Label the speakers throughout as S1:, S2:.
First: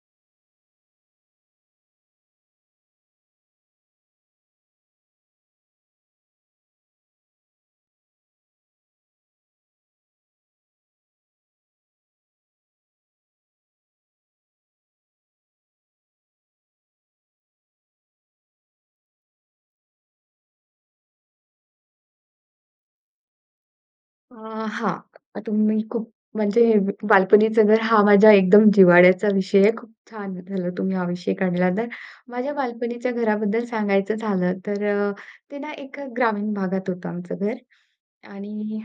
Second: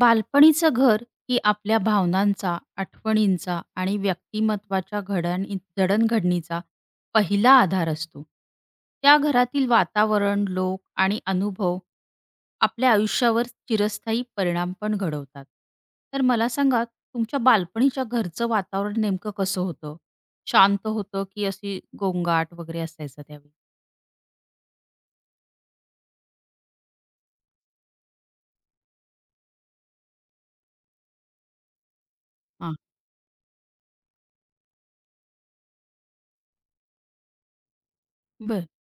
S1: बालपणीचं घर ही आपल्या भावनांचा, आठवणींचा आणि व्यक्तिमत्वाच्या घडानी जडणघडणीचा पहिला आधार असतो. त्या घरातील वातावरण, लोक आणि अनुभव आपल्या आयुष्यावर चिरस्थायी परिणाम पण घडवतात. तर मला सांगा, तुमच्या बालपणीच्या घरचं वातावरण नेमकं कसं होतं? शांत होतं की अशी गोंगाट वगैरे असायचा त्यावेळी?
S2: अ, हां. तुम्ही खूप म्हणजे बालपणीचं घर हा माझ्या एकदम जिव्हाळ्याचा विषय आहे. खूप छान झालं तुम्ही हा विषय काढला तर. माझ्या
S1: हां,
S2: बालपणीच्या घराबद्दल सांगायचं झालं तर ते ना एक ग्रामीण भागात होतं आमचं घर
S1: बरं.
S2: आणि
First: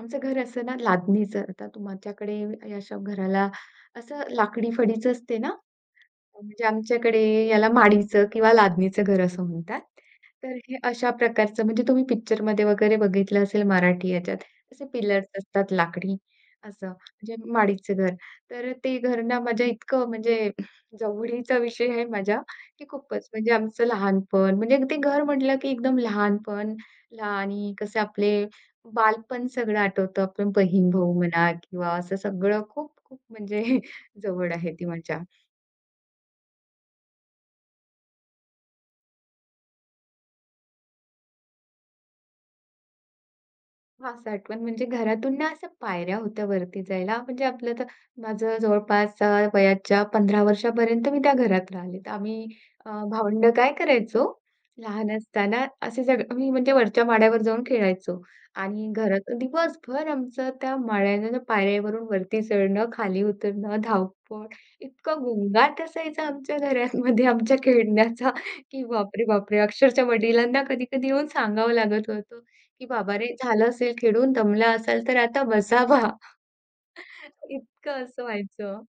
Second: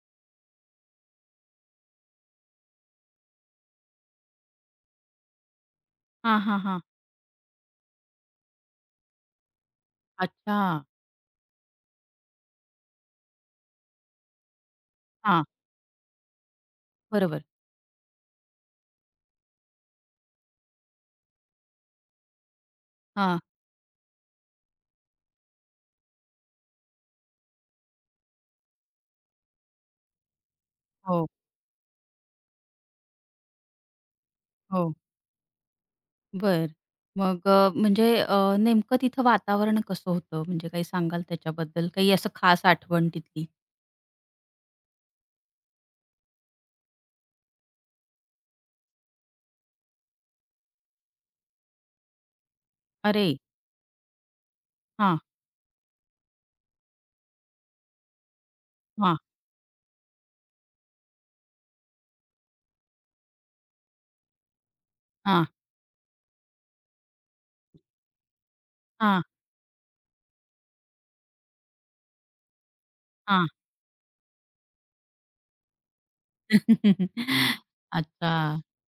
S2: आमचं घर असं ना लादणीचं. आता तुमच्याकडे या अशा घराला असं लाकडी फळीचं असते ना,
S1: हां, हां,
S2: म्हणजे
S1: हां.
S2: आमच्याकडे याला माडीचं किंवा लादणीचं घर असं म्हणतात. तर
S1: अच्छा.
S2: हे अशा प्रकारचं म्हणजे तुम्ही पिक्चरमध्ये वगैरे बघितलं असेल मराठी याच्यात. असे पिलर्स
S1: हां,
S2: असतात लाकडी असं म्हणजे
S1: बरोबर.
S2: माडीचं घर. तर ते घर ना माझ्या इतकं म्हणजे जवळीचा विषय आहे माझ्या, की खूपच
S1: हां.
S2: म्हणजे आमचं लहानपण म्हणजे ते घर म्हटलं की एकदम लहानपण ला कसे आपले बालपण सगळं आठवतं. आपण बहीण-भाऊ
S1: हो,
S2: म्हणा किंवा असं सगळं खूप खूप म्हणजे जवळ आहे ती
S1: हो.
S2: माझ्या.
S1: बरं. मग म्हणजे नेमकं तिथं वातावरण कसं होतं? म्हणजे काही सांगाल त्याच्याबद्दल? काही असं खास आठवण तिथली?
S2: हां, साठवण म्हणजे घरातून ना असं पायऱ्या होत्या वरती जायला. म्हणजे आपलं तर माझं जवळपास वयाच्या 15 वर्षापर्यंत मी त्या घरात राहिले. तर आम्ही
S1: अरे!
S2: भावंडं काय करायचो, लहान
S1: हां,
S2: असताना असे सगळे आम्ही म्हणजे वरच्या माळ्यावर जाऊन खेळायचो आणि
S1: हां,
S2: घरात दिवसभर आमचं त्या माळ्यानं पायऱ्यावरून वरती चढणं, खाली उतरणं, धावपळ, इतका
S1: हां,
S2: गोंगाट असायचा आमच्या घरामध्ये आमच्या खेळण्याचा, की
S1: हां,
S2: बापरे, बापरे! अक्षरशः वडिलांना कधी-कधी येऊन सांगावं लागत होतं, की बाबा रे!
S1: हां.
S2: झालं असेल खेळून, दमला असाल तर आता बसा बा. इतकं असं
S1: अच्छा.
S2: व्हायचं.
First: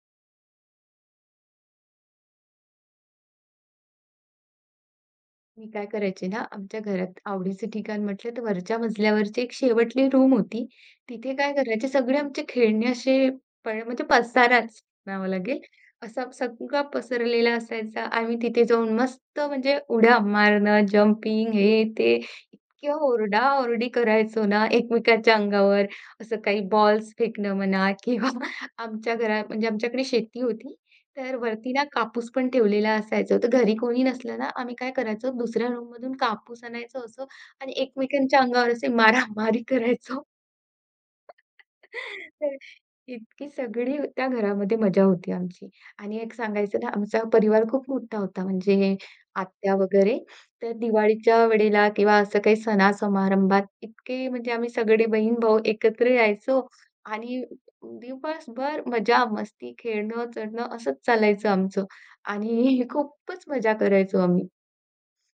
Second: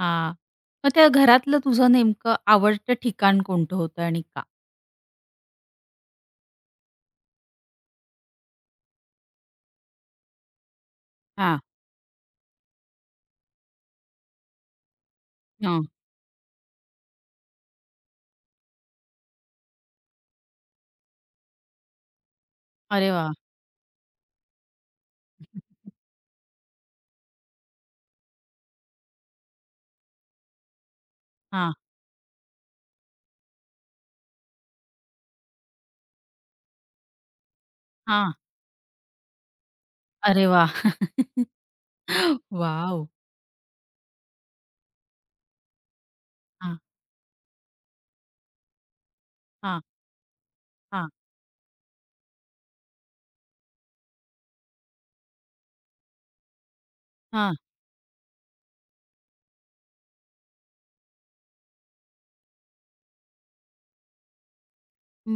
S1: हां. मग त्या घरातलं तुझं नेमकं आवडतं ठिकाण कोणतं होतं आणि का?
S2: मी काय करायचे ना, आमच्या घरात आवडीचं ठिकाण म्हटलं तर वरच्या मजल्यावरची एक शेवटली रूम होती. तिथे काय
S1: हां,
S2: करायचे सगळे आमचे खेळणे असे प म्हणजे पसाराच म्हणावं लागेल.
S1: हां.
S2: असा सगळा पसरलेला असायचा. आम्ही तिथे जाऊन मस्त म्हणजे उड्या मारणं, जंपिंग हे ते इतक्या
S1: अरे वाह!
S2: ओरडा-ओरडी करायचो ना एकमेकांच्या अंगावर. असं काही बॉल्स फेकणं म्हणा किंवा आमच्या घरात म्हणजे आमच्याकडे शेती होती. तर वरती
S1: हां,
S2: ना कापूस पण ठेवलेला असायचा. तर घरी कोणी नसलं ना, आम्ही काय करायचो दुसऱ्या रूममधून कापूस आणायचो असं आणि
S1: हां.
S2: एकमेकांच्या अंगावर असे मारामारी करायचो.
S1: अरे वाह!
S2: तर
S1: वॉव!
S2: इतकी सगळी त्या घरामध्ये मजा होती आमची. आणि एक
S1: हां,
S2: सांगायचं ना, आमचा परिवार खूप मोठा होता म्हणजे आत्या
S1: हां,
S2: वगैरे. तर
S1: हां,
S2: दिवाळीच्या वेळेला किंवा असं काही सणा-समारंभात इतके म्हणजे आम्ही सगळे बहीण-भाऊ एकत्र यायचो आणि दिवसभर मजा, मस्ती, खेळणं, चढणं असंच चालायचं आमचं आणि खूपच मजा करायचो आम्ही.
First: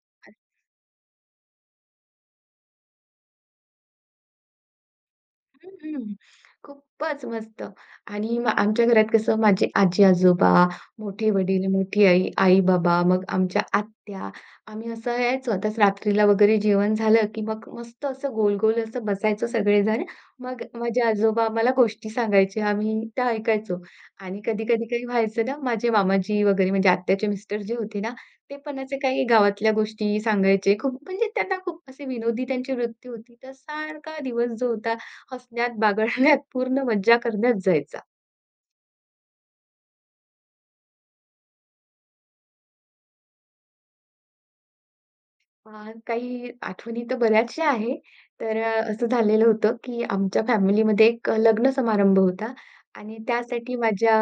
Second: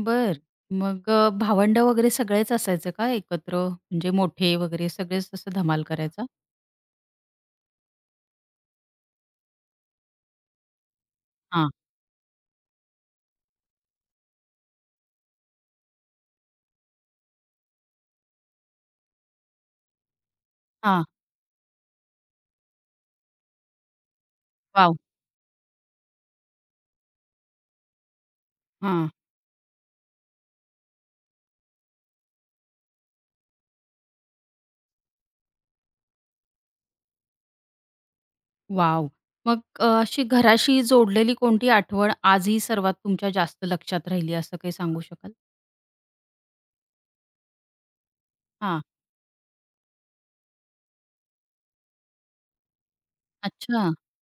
S1: बर, मग भावंड वगैरे सगळेच असायचे का एकत्र? म्हणजे मोठे वगैरे सगळेच तसं
S2: हं,
S1: धमाल
S2: हं.
S1: करायचा?
S2: खूपच मस्त आणि मग आमच्या घरात कसं माझे आजी-आजोबा, मोठे वडील,
S1: हां,
S2: मोठी आई, आई-बाबा, मग आमच्या आत्या, आम्ही असं यायचो. आताच रात्रीला वगैरे जेवण झालं, की मग मस्त असं गोल-गोल असं बसायचो सगळेजण. मग माझे
S1: हां.
S2: आजोबा आम्हाला गोष्टी सांगायचे, आम्ही त्या ऐकायचो. आणि कधी-कधी
S1: वॉव!
S2: काही व्हायचं ना, माझे मामाजी वगैरे म्हणजे आत्याचे मिस्टर जे होते ना, ते पण असे
S1: हां,
S2: काही गावातल्या गोष्टी सांगायचे. खूप म्हणजे त्यांना खूप असे विनोदी त्यांची वृत्ती होती. तर सारखा दिवस जो होता हसण्यात, बागडण्यात, पूर्ण मज्जा करण्यात जायचा.
S1: वॉव! मग अशी घराशी जोडलेली कोणती आठवण आजही सर्वात तुमच्या जास्त लक्षात राहिली असं काही सांगू शकाल?
S2: अ, काही आठवणी तर बऱ्याचशा आहे. तर
S1: हां.
S2: असं झालेलं होतं, की आमच्या फॅमिलीमध्ये एक लग्न समारंभ होता आणि त्यासाठी
S1: अच्छा.
S2: माझ्या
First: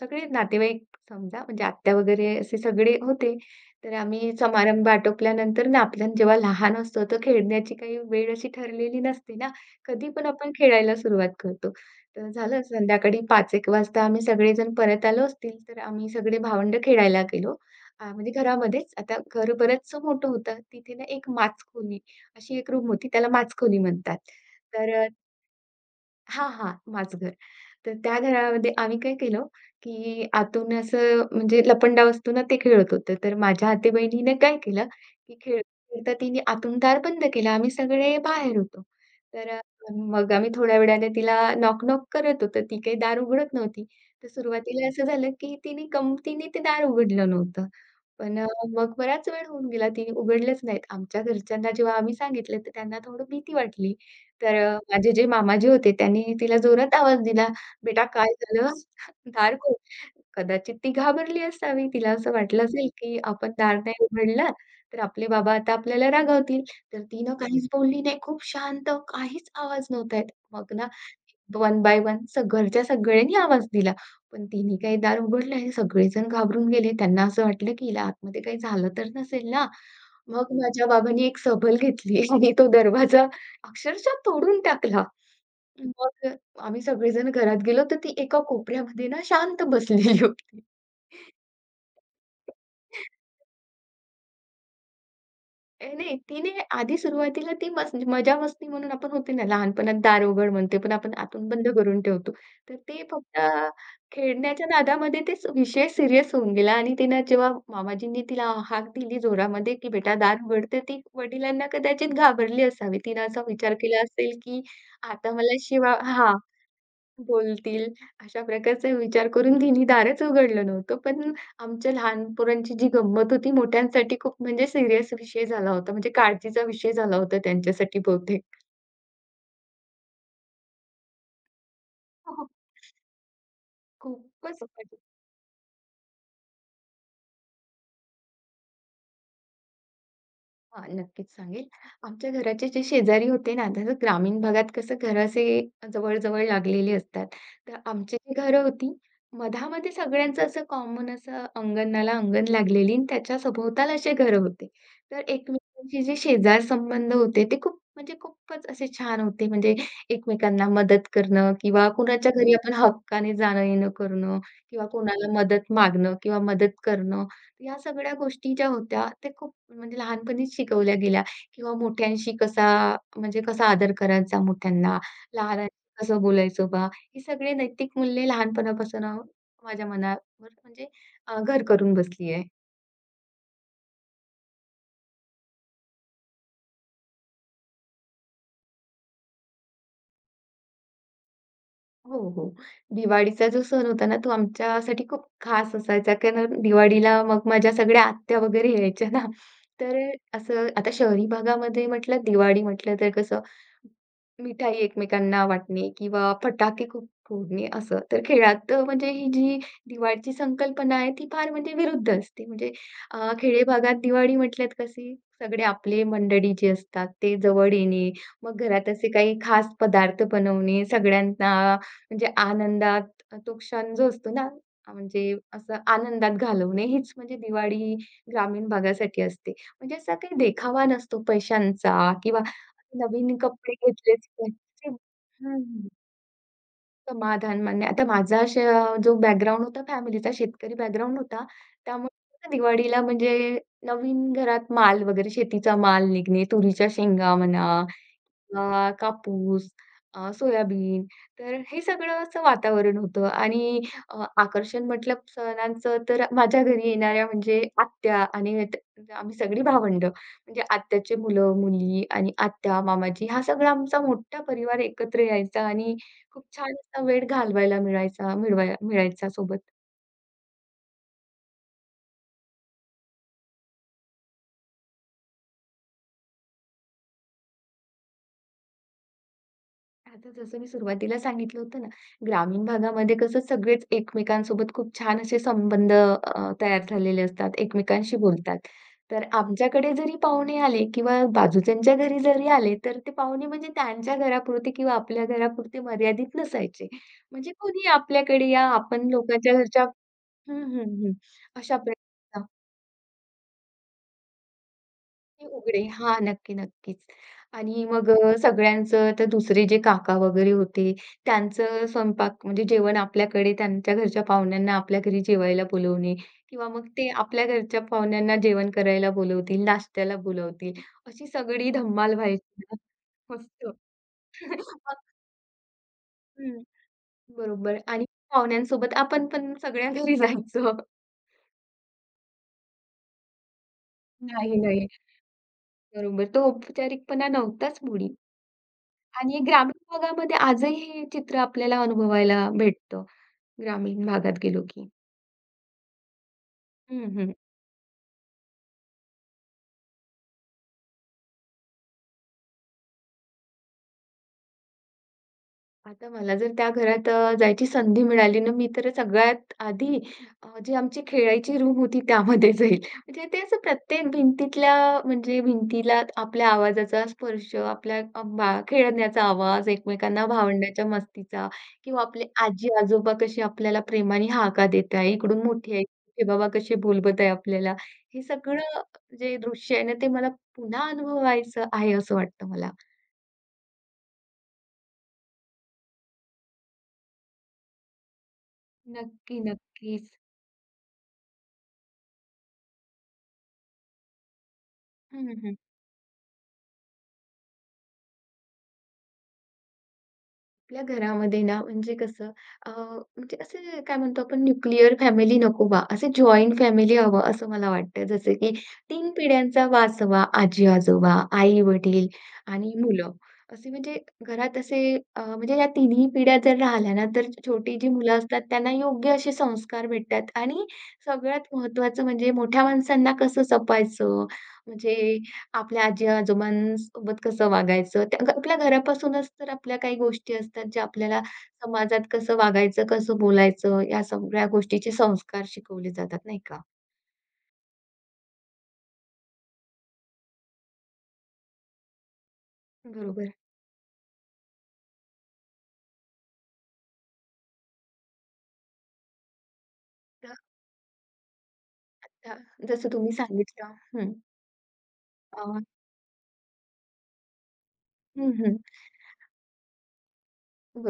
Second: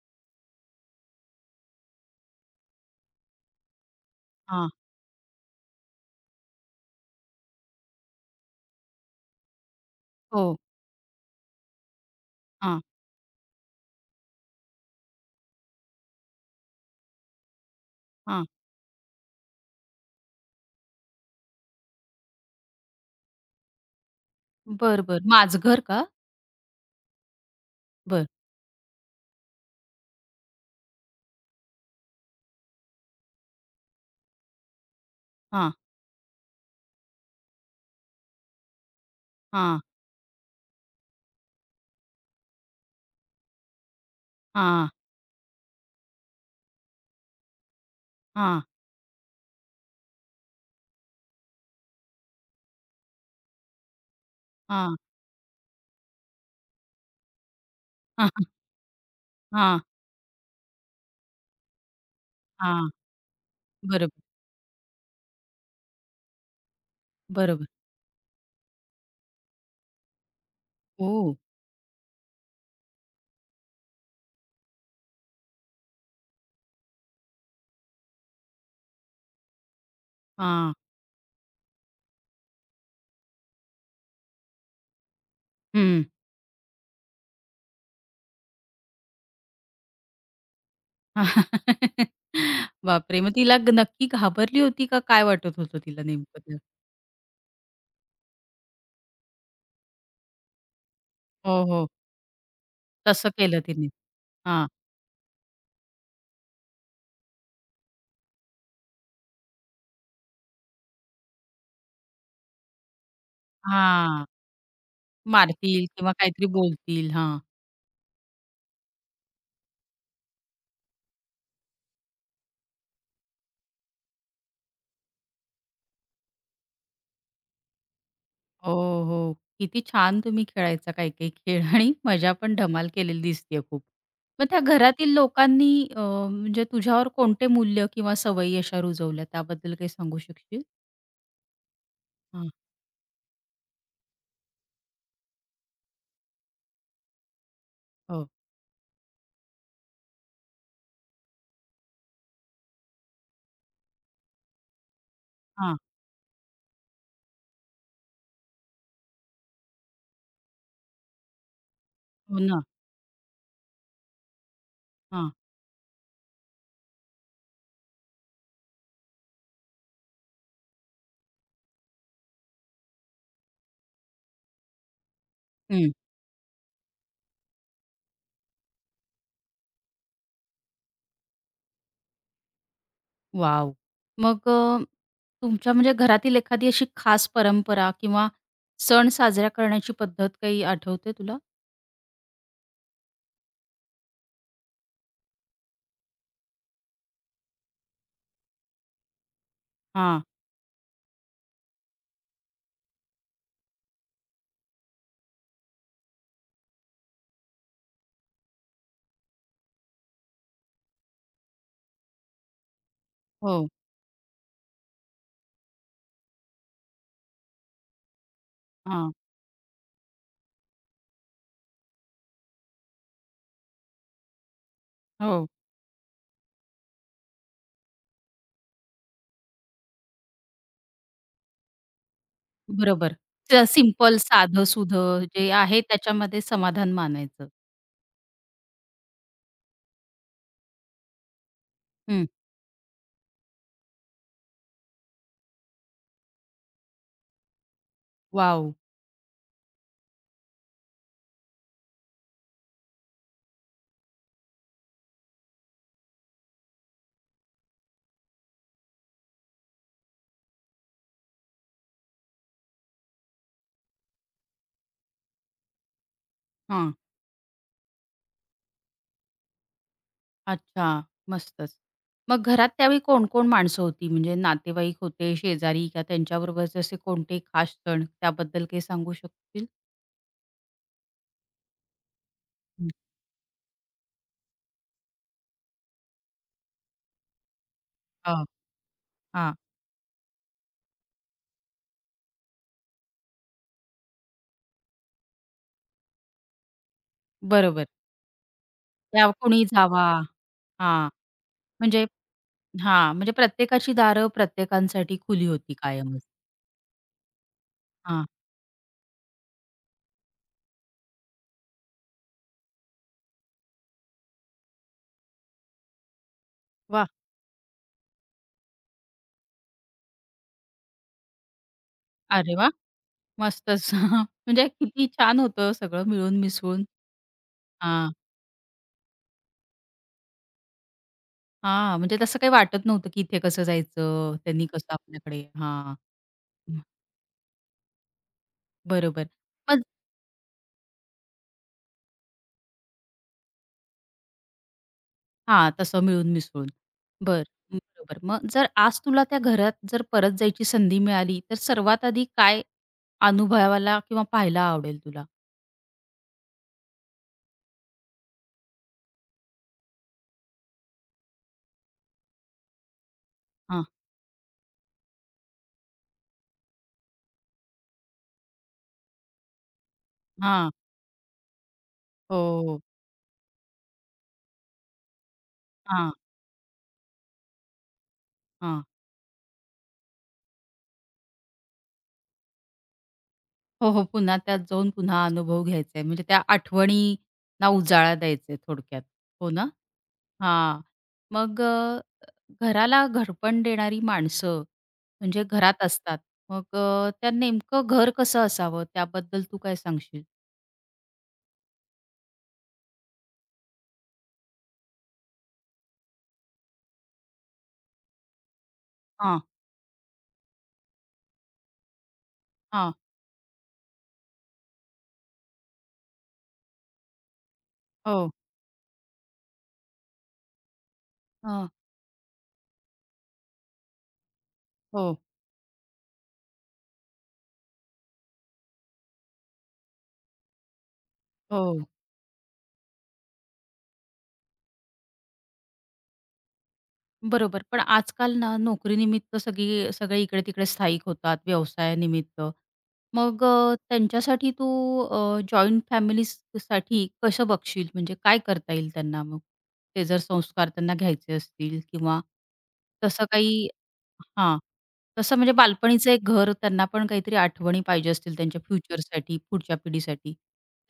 S2: सगळे नातेवाईक समजा म्हणजे आत्या वगैरे असे सगळे होते. तर आम्ही
S1: हां.
S2: समारंभ आटोपल्यानंतर ना, आपल्याला जेव्हा लहान असतो तर खेळण्याची काही वेळ अशी ठरलेली नसते ना, कधी पण आपण
S1: हो.
S2: खेळायला सुरुवात करतो. तर झालं
S1: हां,
S2: संध्याकाळी 5:00 एक वाजता आम्ही सगळेजण परत आलो असतील, तर आम्ही सगळे भावंडं खेळायला गेलो. म्हणजे
S1: हां.
S2: घरामध्येच. आता घर बरचसं मोठं होतं. तिथे ना एक माचखोली अशी एक रूम होती. त्याला माचखोली म्हणतात. तर
S1: बरं,
S2: अ,
S1: बरं. माझघर का?
S2: हां, हां. माझं घर. तर त्या
S1: बरं.
S2: घरामध्ये आम्ही काय केलं, की आतून असं म्हणजे लपंडाव असतो ना, ते खेळत होतो. तर माझ्या आते-बहिणीने काय केलं, की
S1: हां,
S2: खेळता-खेळता तिने आतून दार बंद केलं. आम्ही सगळे बाहेर होतो. तर अ,
S1: हां,
S2: मग आम्ही थोड्या वेळाने तिला नॉक-नॉक करत होतो. ती काही दार उघडत नव्हती. तर
S1: हां,
S2: सुरुवातीला असं झालं, की तिने गमतीने ते दार उघडलं नव्हतं. पण अ,
S1: हां,
S2: मग बराच वेळ होऊन गेला. तिने उघडलंच नाहीत. आमच्या घरच्यांना जेव्हा आम्ही सांगितलं, तर त्यांना थोडं भीती वाटली.
S1: हां,
S2: माझे जे मामाजी होते त्यांनी तिला जोरात आवाज दिला, "बेटा
S1: हां,
S2: काय झालं? दार खोल."
S1: हां,
S2: कदाचित ती घाबरली असावी. तिला असं वाटलं असेल,
S1: हां.
S2: की आपण दार नाही
S1: बरोबर,
S2: उघडला, तर आपले बाबा आता आपल्याला रागावतील. तर तिनं
S1: बरोबर.
S2: काहीच बोलली नाही. खूप शांत, काहीच आवाज नव्हता येत. मग ना
S1: हो.
S2: वन बाय वन घरच्या सगळ्यांनी आवाज दिला. पण तिने काही दार उघडलं नाही. सगळेजण घाबरून गेले. त्यांना असं वाटलं, की हिला आतमध्ये काही झालं तर नसेल ना? मग
S1: हां.
S2: माझ्या बाबांनी एक सबल घेतली आणि तो दरवाजा अक्षरशः तोडून टाकला. हं.
S1: हं.
S2: मग अ, आम्ही सगळेजण घरात गेलो, तर ती एका कोपऱ्यामध्ये ना शांत बसलेली होती.
S1: बापरे! मग तिला ग नक्की घाबरली होती का काय वाटत होतं
S2: ए,
S1: तिला
S2: नाही
S1: नेमकं
S2: तिने
S1: ते?
S2: आधी सुरुवातीला ती मजा-मस्ती म्हणून आपण होते ना लहानपणात दार उघड म्हणते, पण आपण आतून
S1: हो,
S2: बंद
S1: हो.
S2: करून ठेवतो. तर ते
S1: तसं
S2: फक्त
S1: केलं तिने. हां.
S2: खेळण्याच्या नादामध्ये तेच विषय सीरियस होऊन गेला आणि तिनं जेव्हा मामाजींनी तिला हाक दिली जोरामध्ये, की "बेटा दार उघड." तर ती वडिलांना कदाचित घाबरली असावी. तिनं असा विचार केला
S1: हां.
S2: असेल, की आता मला
S1: मारतील
S2: शिवा
S1: किंवा
S2: हां.
S1: काहीतरी बोलतील. हां.
S2: बोलतील, अशा प्रकारचा विचार करून तिने दारच उघडलं नव्हतं. पण आमच्या लहान पोरांची जी गंमत होती, मोठ्यांसाठी खूप म्हणजे सीरियस विषय झाला होता. म्हणजे काळजीचा विषय झाला होता त्यांच्यासाठी बहुतेक.
S1: हो, हो. किती छान तुम्ही खेळायचा काही-काही खेळ आणि मजा
S2: हो,
S1: पण धमाल केलेली दिसतीये खूप. मग त्या
S2: खूपच
S1: घरातील लोकांनी अ, म्हणजे तुझ्यावर कोणते मूल्य किंवा सवयी अशा रुजवल्या त्याबद्दल काही सांगू शकशील?
S2: हां, नक्कीच सांगेल. आमच्या
S1: हां.
S2: घराचे जे शेजारी होते ना, तर ग्रामीण भागात कसं घरं असे जवळ-जवळ लागलेली असतात. तर आमची
S1: हो.
S2: जी घरं होती, मधामध्ये सगळ्यांचं असं कॉमन असं अंगणाला अंगण लागलेली आणि त्याच्या सभोवताल असे घरं होते. तर
S1: हां.
S2: एकमेकांचे जे शेजार संबंध होते, ते खूप म्हणजे खूपच असे छान होते. म्हणजे एकमेकांना मदत करणं किंवा कुणाच्या
S1: हो
S2: घरी
S1: ना.
S2: आपण हक्काने जाणं-येणं करणं किंवा
S1: हां.
S2: कोणाला मदत मागणं किंवा मदत करणं या सगळ्या गोष्टी ज्या होत्या, त्या खूप म्हणजे लहानपणीच शिकवल्या गेल्या किंवा मोठ्यांशी कसा म्हणजे कसा आदर करायचा मोठ्यांना, लहानांशी कसं बोलायचं बा, ही सगळी नैतिक मूल्ये लहानपणापासून माझ्या मनावर घर करून बसली आहे.
S1: वाव। मग तुमच्या म्हणजे घरातील एखादी अशी खास परंपरा किंवा सण साजरा करण्याची पद्धत काही आठवते तुला?
S2: हो, हो. दिवाळीचा जो सण होता ना, तो आमच्यासाठी खूप खास असायचा, कारण दिवाळीला मग माझ्या सगळ्या आत्या वगैरे यायच्या ना, तर
S1: हां.
S2: असं आता शहरी भागामध्ये म्हटलं दिवाळी म्हटलं तर कसं मिठाई एकमेकांना वाटणे किंवा फटाके खूप फोडणे असं. म्हणजे ही जी दिवाळीची संकल्पना आहे ती फार म्हणजे विरुद्ध असते. खेडे
S1: हो.
S2: भागात दिवाळी म्हटल्यात कशी सगळे आपले मंडळी जे असतात ते जवळ येणे, मग घरात असे
S1: हां.
S2: काही खास पदार्थ बनवणे, सगळ्यांना म्हणजे आनंदात तो क्षण जो असतो ना, म्हणजे
S1: हो.
S2: असं आनंदात घालवणे हीच म्हणजे दिवाळी ग्रामीण भागासाठी असते. म्हणजे असा काही देखावा नसतो पैशांचा किंवा
S1: बरोबर.
S2: नवीन
S1: स
S2: कपडे
S1: सिंपल,
S2: घेतलेच
S1: साधं
S2: पाहिजे.
S1: सुध,
S2: हं,
S1: जे आहे
S2: हं.
S1: त्याच्यामध्ये समाधान मानायचं.
S2: समाधान मान्य. आता माझा अशा जो बॅकग्राऊंड होता फॅमिलीचा शेतकरी बॅकग्राऊंड होता. त्यामुळे
S1: हं.
S2: कसं दिवाळीला म्हणजे नवीन घरात माल वगैरे शेतीचा माल निघणे, तुरीच्या शेंगा म्हणा
S1: वॉव!
S2: कापूस, सोयाबीन तर हे सगळं असं वातावरण होतं आणि आकर्षण म्हटलं सणांचं तर माझ्या घरी येणाऱ्या म्हणजे आत्या आणि त आम्ही सगळी भावंडं. म्हणजे आत्याचे मुलं-मुली आणि आत्या, मामाजी हा सगळा आमचा मोठा परिवार एकत्र यायचा आणि खूप छान
S1: हां.
S2: असा वेळ घालवायला मिळायचा सोबत.
S1: अच्छा. मस्तच. मग घरात त्यावेळी कोण-कोण माणसं होती? म्हणजे नातेवाईक होते, शेजारी का त्यांच्याबरोबरचे असे कोणते खास सण त्याबद्दल काही सांगू शकशील?
S2: आता जसं मी सुरुवातीला सांगितलं होतं ना, ग्रामीण
S1: हं.
S2: भागामध्ये कसं सगळेच एकमेकांसोबत खूप छान असे संबंध तयार झालेले असतात, एकमेकांशी
S1: हां.
S2: बोलतात. तर
S1: हां.
S2: आमच्याकडे जरी पाहुणे आले किंवा बाजूच्यांच्या घरी जरी आले, तर ते पाहुणे म्हणजे त्यांच्या घरापुरते किंवा आपल्या घरापुरते मर्यादित नसायचे. म्हणजे
S1: बरोबर.
S2: कोणी आपल्याकडे या, आपण
S1: त्या
S2: लोकांच्या
S1: कुणी
S2: घरच्या
S1: जावा.
S2: हं, हं,
S1: हां,
S2: हं. अशा प्रकारे
S1: म्हणजे म्हणजे प्रत्येकाची दारं प्रत्येकांसाठी खुली
S2: ते
S1: होती
S2: उघडे. हां,
S1: कायमच.
S2: नक्की, नक्कीच.
S1: हां,
S2: सगळ्यांचं तर दुसरे जे काका वगैरे होते, त्यांचं स्वयंपाक म्हणजे जेवण आपल्याकडे त्यांच्या घरच्या पाहुण्यांना आपल्या घरी जेवायला बोलवणे किंवा मग
S1: वाह!
S2: ते आपल्या घरच्या पाहुण्यांना जेवण करायला बोलवतील, नाश्त्याला बोलवतील, अशी सगळी धमाल
S1: अरे
S2: व्हायची
S1: वाह!
S2: ना. मस्त.
S1: मस्तच. म्हणजे
S2: मग
S1: किती छान होतं सगळं मिळून मिसळून.
S2: बरोबर आणि
S1: हां,
S2: पाहुण्यांसोबत आपण पण सगळ्या घरी जायचो.
S1: हां, म्हणजे तसं काही वाटत नव्हतं, की इथे कसं जायचं,
S2: नाही,
S1: त्यांनी
S2: नाही.
S1: कसं आपल्याकडे हां,
S2: बरोबर. तो औपचारिकपणा नव्हताच मुळी.
S1: बरोबर.
S2: आणि ग्रामीण
S1: मग
S2: भागामध्ये आजही हे चित्र आपल्याला अनुभवायला भेटतं, ग्रामीण भागात गेलो की.
S1: हां, तसं मिळून मिसळून.
S2: हं, हं.
S1: बरं, बरोबर. मग जर आज तुला त्या घरात जर परत जायची संधी मिळाली, तर सर्वात आधी काय अनुभवायला किंवा पाहायला आवडेल तुला?
S2: आता मला जर त्या घरात जायची संधी मिळाली ना, मी तर सगळ्यात आधी जी आमची खेळायची रूम होती त्यामध्ये जाईल. म्हणजे ते असं
S1: हां,
S2: प्रत्येक भिंतीतल्या म्हणजे भिंतीला आपल्या आवाजाचा स्पर्श, आपल्या अ, बा खेळण्याचा आवाज, एकमेकांना
S1: हां.
S2: भावंडाच्या मस्तीचा किंवा आपले
S1: हो.
S2: आजी-आजोबा कसे आपल्याला प्रेमाने हाका देत आहे, इकडून मोठी आई,
S1: हां,
S2: मोठे बाबा कसे बोलवत आहे आपल्याला. हे सगळं
S1: हां.
S2: जे दृश्य आहे ना, ते मला पुन्हा अनुभवायचं आहे असं वाटतं मला.
S1: हो, हो. पुन्हा त्यात जाऊन पुन्हा अनुभव घ्यायचा आहे. म्हणजे त्या आठवणींना उजाळा द्यायचा आहे थोडक्यात.
S2: नक्की,
S1: हो ना?
S2: नक्कीच.
S1: हां. मग घराला घडपण देणारी माणसं म्हणजे
S2: हं,
S1: घरात असतात. मग त्या नेमकं घर कसं असावं त्याबद्दल तू काय सांगशील?
S2: आपल्या घरामध्ये ना म्हणजे कसं अ, म्हणजे असे काय म्हणतो आपण न्यूक्लिअर फॅमिली नको बा, असे जॉइंट फॅमिली हवं असं मला वाटतं. जसं की तीन
S1: हां,
S2: पिढ्यांचा वारसा, आजी-आजोबा, आई-वडील आणि
S1: हां.
S2: मुलं. असे म्हणजे घरात असे अ, म्हणजे या तिन्ही पिढ्या जर राहिल्या ना, तर छोटी जी मुलं
S1: हो.
S2: असतात त्यांना योग्य असे संस्कार भेटतात आणि सगळ्यात
S1: हां.
S2: महत्त्वाचं म्हणजे मोठ्या माणसांना कसं जपायचं, म्हणजे
S1: हो,
S2: आपल्या आजी-आजोबांसोबत कसं वागायचं, त्या घ आपल्या घरापासूनच तर आपल्या काही गोष्टी असतात, ज्या आपल्याला
S1: हो.
S2: समाजात कसं वागायचं, कसं बोलायचं, या सगळ्या गोष्टीचे संस्कार शिकवले जातात, नाही का?
S1: बरोबर. पण आजकाल ना नोकरीनिमित्त सगळे इकडे-तिकडे स्थायिक होतात, व्यवसायानिमित्त.
S2: बरोबर.
S1: मग त्यांच्यासाठी तू जॉइंट फॅमिलीजसाठी कसं बघशील? म्हणजे काय करता येईल त्यांना मग? ते जर
S2: तर
S1: संस्कार त्यांना घ्यायचे असतील किंवा
S2: त्या जसं तुम्ही
S1: तसं काही
S2: सांगितलं हं.
S1: हां. तसं म्हणजे
S2: अ
S1: बालपणीचं एक घर त्यांना पण काहीतरी आठवणी पाहिजे
S2: हं,
S1: असतील
S2: हं.
S1: त्यांच्या फ्युचरसाठी, पुढच्या पिढीसाठी.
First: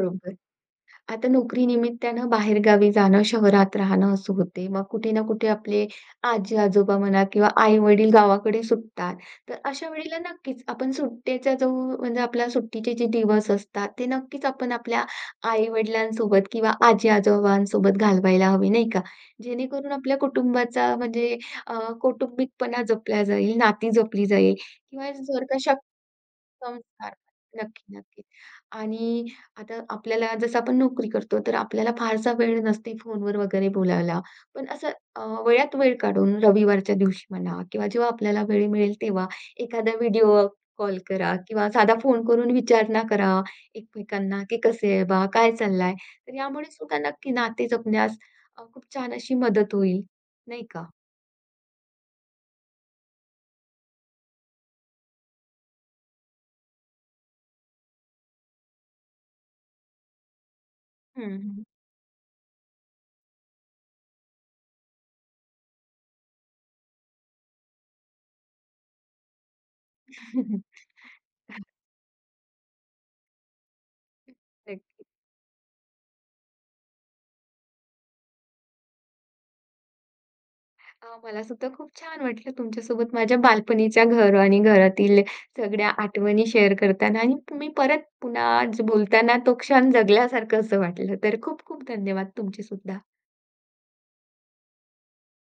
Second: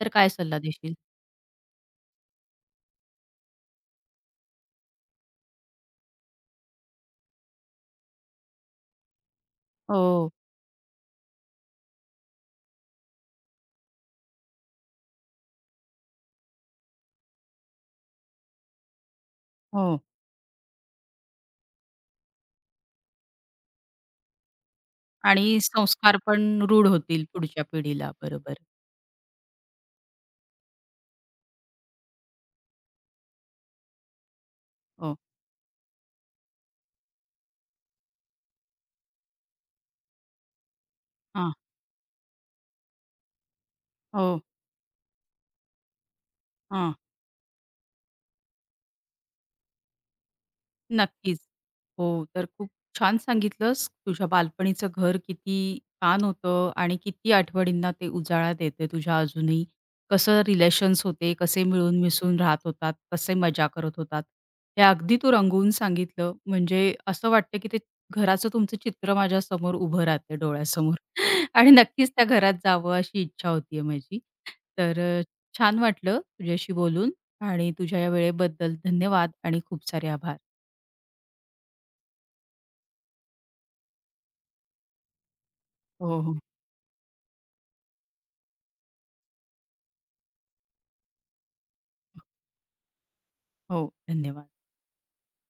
S1: तर काय सल्ला देशील?
S2: आता नोकरीनिमित्तानं बाहेरगावी जाणं, शहरात राहणं असं होते. मग कुठे ना कुठे आपले आजी-आजोबा म्हणा किंवा आई-वडील गावाकडे सुटतात. तर अशा वेळेला
S1: हो,
S2: नक्कीच आपण सुट्टीचा जो म्हणजे आपल्या सुट्टीचे जे दिवस असतात, ते नक्कीच आपण आपल्या आई-वडिलांसोबत किंवा आजी-आजोबांसोबत घालवायला हवे, नाही का? जेणेकरून
S1: हो.
S2: आपल्या अ, कौटुंबिकपणा जपला जाईल, नाती जपली जाईल किंवा जर का
S1: आणि
S2: शक्य
S1: संस्कार पण रूढ
S2: संस्कार.
S1: होतील पुढच्या
S2: नक्की,
S1: पिढीला.
S2: नक्की.
S1: बरोबर.
S2: आणि आता आपल्याला जसं आपण नोकरी करतो, तर आपल्याला फारसा वेळ नसते फोनवर वगैरे बोलायला. पण असं
S1: हो.
S2: अ, वेळात वेळ काढून रविवारच्या दिवशी म्हणा किंवा जेव्हा आपल्याला वेळ मिळेल तेव्हा एखादा व्हिडिओ कॉल करा
S1: हां.
S2: किंवा साधा फोन करून विचारणा करा
S1: हो.
S2: एकमेकांना, की "कसे आहे बा? काय चाललंय?" तर यामुळे
S1: हां.
S2: सुद्धा नक्की नाते जपण्यास खूप छान अशी मदत होईल, नाही का?
S1: नक्कीच. हो, तर खूप छान सांगितलंस. तुझ्या बालपणीचं घर किती छान होतं आणि किती आठवणींना ते उजाळा देते तुझ्या अजूनही. कसं रिलेशन्स
S2: हं,
S1: होते, कसे
S2: हं.
S1: मिळून मिसळून राहत होतात, कसे मजा करत होतात. हे अगदी तू रंगवून सांगितलं. म्हणजे असं वाटतं, की ते घराचं तुमचं चित्र माझ्यासमोर उभं राहतंय डोळ्यासमोर आणि नक्कीच त्या घरात जावं अशी इच्छा होतीये माझी. तर
S2: नक्की.
S1: छान वाटलं तुझ्याशी बोलून आणि तुझ्या या वेळेबद्दल धन्यवाद आणि खूप सारे आभार.
S2: मला सुद्धा खूप छान वाटलं तुमच्यासोबत माझ्या बालपणीच्या घर आणि घरातील सगळ्या
S1: हो, हो.
S2: आठवणी शेअर करताना आणि तुम्ही परत पुन्हा बोलताना तो क्षण जगल्यासारखं असं वाटलं. तर खूप खूप धन्यवाद तुमचे सुद्धा.
S1: हो, धन्यवाद.